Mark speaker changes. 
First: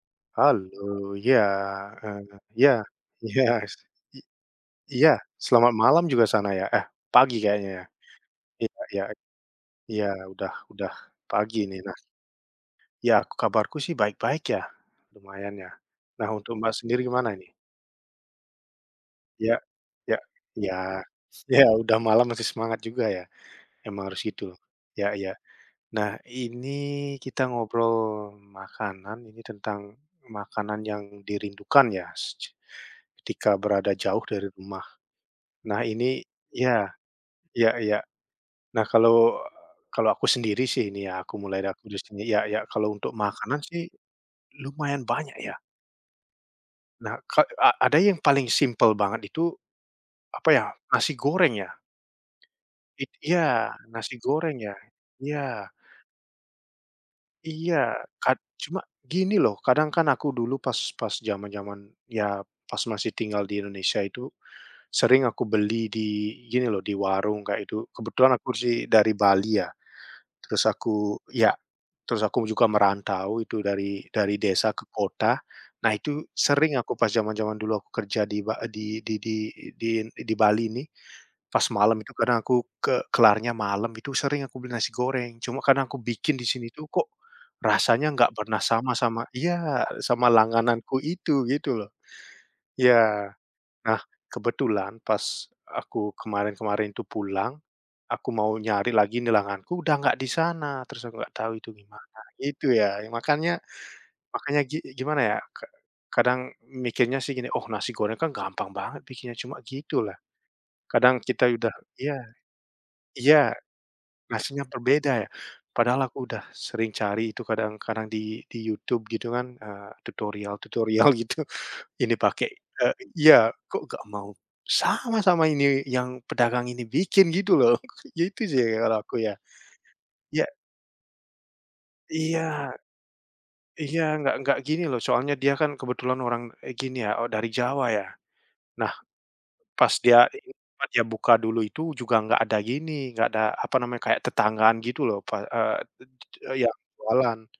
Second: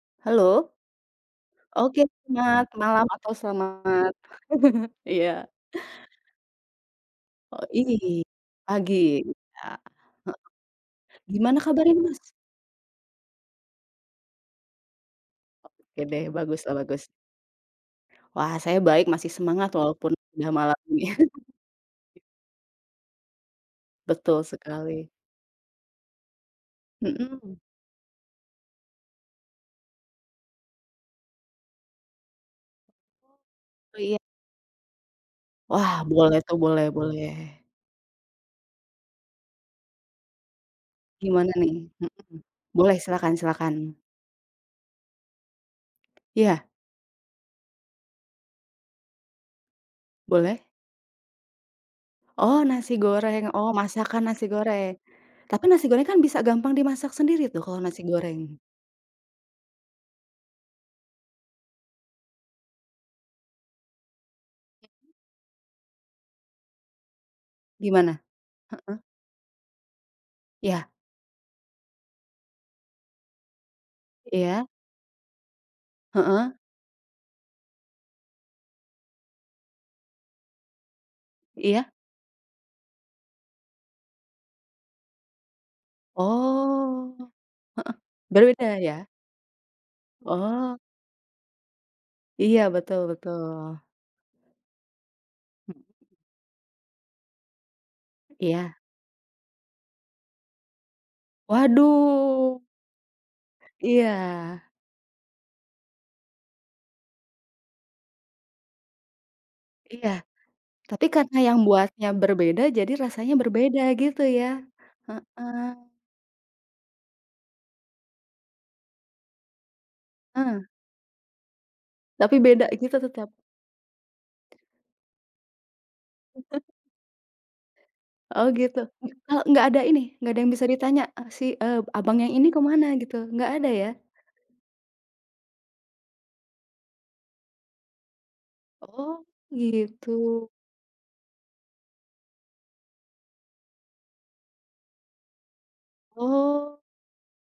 Speaker 1: Halo?
Speaker 2: Halo, ya,
Speaker 1: Oke,
Speaker 2: heeh,
Speaker 1: selamat
Speaker 2: ya,
Speaker 1: malam atau
Speaker 2: iya.
Speaker 1: selamat
Speaker 2: I iya.
Speaker 1: Iya.
Speaker 2: Selamat malam juga sana, ya? Eh, pagi
Speaker 1: Oh.
Speaker 2: kayaknya, ya?
Speaker 1: I
Speaker 2: Iya
Speaker 1: pagi,
Speaker 2: ya.
Speaker 1: iya, heeh,
Speaker 2: Iya, udah, udah pagi
Speaker 1: Gimana
Speaker 2: ini.
Speaker 1: kabarnya,
Speaker 2: Nah
Speaker 1: Mas?
Speaker 2: Iya, kabarku sih baik-baik ya, lumayan, ya.
Speaker 1: Oke deh,
Speaker 2: Nah, untuk
Speaker 1: bagus
Speaker 2: Mbak
Speaker 1: lah,
Speaker 2: sendiri
Speaker 1: bagus.
Speaker 2: gimana ini?
Speaker 1: Wah, saya baik, masih
Speaker 2: Iya,
Speaker 1: semangat walaupun
Speaker 2: iya,
Speaker 1: udah
Speaker 2: iya,
Speaker 1: malam, nih.
Speaker 2: iya udah malam masih semangat juga ya? Emang harus
Speaker 1: Betul
Speaker 2: gitu,
Speaker 1: sekali.
Speaker 2: iya-iya. Nah ini kita
Speaker 1: Mhm.
Speaker 2: ngobrol makanan, ini tentang makanan yang dirindukan ya secu ketika berada
Speaker 1: Oh, iya.
Speaker 2: jauh dari rumah. Nah
Speaker 1: Wah,
Speaker 2: ini,
Speaker 1: boleh tuh, boleh,
Speaker 2: iya,
Speaker 1: boleh.
Speaker 2: iya-iya. Nah kalau, kalau aku sendiri sih ini ya aku
Speaker 1: Gimana,
Speaker 2: mulai dari
Speaker 1: nih?
Speaker 2: aku sendiri
Speaker 1: Mhm,
Speaker 2: ya-ya, kalau
Speaker 1: boleh,
Speaker 2: untuk
Speaker 1: silahkan,
Speaker 2: makanan
Speaker 1: silahkan.
Speaker 2: sih lumayan banyak ya?
Speaker 1: Iya.
Speaker 2: Nah, ka a ada yang paling simpel banget itu apa,
Speaker 1: Boleh.
Speaker 2: ya? Nasi goreng, ya?
Speaker 1: Oh, nasi
Speaker 2: I iya
Speaker 1: goreng. Oh,
Speaker 2: nasi
Speaker 1: masakan nasi
Speaker 2: goreng, ya?
Speaker 1: goreng. Tapi
Speaker 2: Iya.
Speaker 1: nasi goreng kan bisa gampang dimasak sendiri tuh, kalo
Speaker 2: Iya,
Speaker 1: nasi
Speaker 2: kad
Speaker 1: goreng?
Speaker 2: cuma gini loh, kadang kan aku dulu pas pas jaman-jaman ya, pas masih tinggal di Indonesia itu, sering aku beli di gini loh, di warung kayak itu.
Speaker 1: Gimana?
Speaker 2: Kebetulan aku sih
Speaker 1: Heeh.
Speaker 2: dari Bali ya, terus
Speaker 1: Iya.
Speaker 2: aku iya, terus aku juga merantau itu dari dari
Speaker 1: Iya.
Speaker 2: desa ke kota. Nah, itu
Speaker 1: Heeh.
Speaker 2: sering aku pas jaman-jaman dulu aku kerja di Ba di di di di di Bali nih pas
Speaker 1: Iya.
Speaker 2: malam itu kadang aku ke kelarnya malam itu, sering aku beli nasi goreng cuma karena aku bikin di sini tuh, kok
Speaker 1: Oh, heeh,
Speaker 2: rasanya enggak pernah
Speaker 1: beda-beda
Speaker 2: sama,
Speaker 1: ya?
Speaker 2: sama iya, sama
Speaker 1: Oh.
Speaker 2: langgananku itu, gitu loh.
Speaker 1: Iya, betul,
Speaker 2: Iya,
Speaker 1: betul.
Speaker 2: nah kebetulan pas aku kemarin kemarin itu pulang aku mau
Speaker 1: Iya.
Speaker 2: nyari lagi langgananku udah nggak di sana, terus aku nggak tahu itu gimana,
Speaker 1: Waduh!
Speaker 2: gitu ya. Makanya,
Speaker 1: Iya.
Speaker 2: makanya gini, gimana ya, ka kadang mikirnya sih gini, "Oh, nasi goreng kan gampang banget bikinnya cuma
Speaker 1: Iya,
Speaker 2: gitulah",
Speaker 1: tapi
Speaker 2: kadang
Speaker 1: karena
Speaker 2: kita
Speaker 1: yang
Speaker 2: udah
Speaker 1: buatnya
Speaker 2: iya,
Speaker 1: berbeda, jadi rasanya
Speaker 2: iya
Speaker 1: berbeda, gitu ya?
Speaker 2: nasinya berbeda, ya?
Speaker 1: Heeh.
Speaker 2: Padahal aku udah sering cari itu kadang-kadang di di YouTube gitu kan, eee,
Speaker 1: Heeh.
Speaker 2: tutorial-tutorial gitu ini
Speaker 1: Tapi
Speaker 2: pakai,
Speaker 1: beda
Speaker 2: eee,
Speaker 1: gitu tetap?
Speaker 2: iya, kok nggak mau sama sama ini yang pedagang ini bikin gitu loh, maksudnya gitu
Speaker 1: Oh,
Speaker 2: sih
Speaker 1: gitu,
Speaker 2: kalau aku ya,
Speaker 1: kalo enggak ada ini, enggak ada
Speaker 2: iya.
Speaker 1: yang bisa ditanya si, eee, Abang yang
Speaker 2: Iya,
Speaker 1: ini kemana gitu, enggak ada, ya?
Speaker 2: iya, enggak enggak gini loh, soalnya dia kan kebetulan orang, eh, gini ya, oh dari Jawa, ya? Nah,
Speaker 1: Oh,
Speaker 2: pas dia hari
Speaker 1: gitu.
Speaker 2: jumat, dia buka dulu, itu juga enggak ada gini, enggak ada, apa namanya, kayak tetanggaan gitu loh pas, eee, yang
Speaker 1: Oh.
Speaker 2: jualan.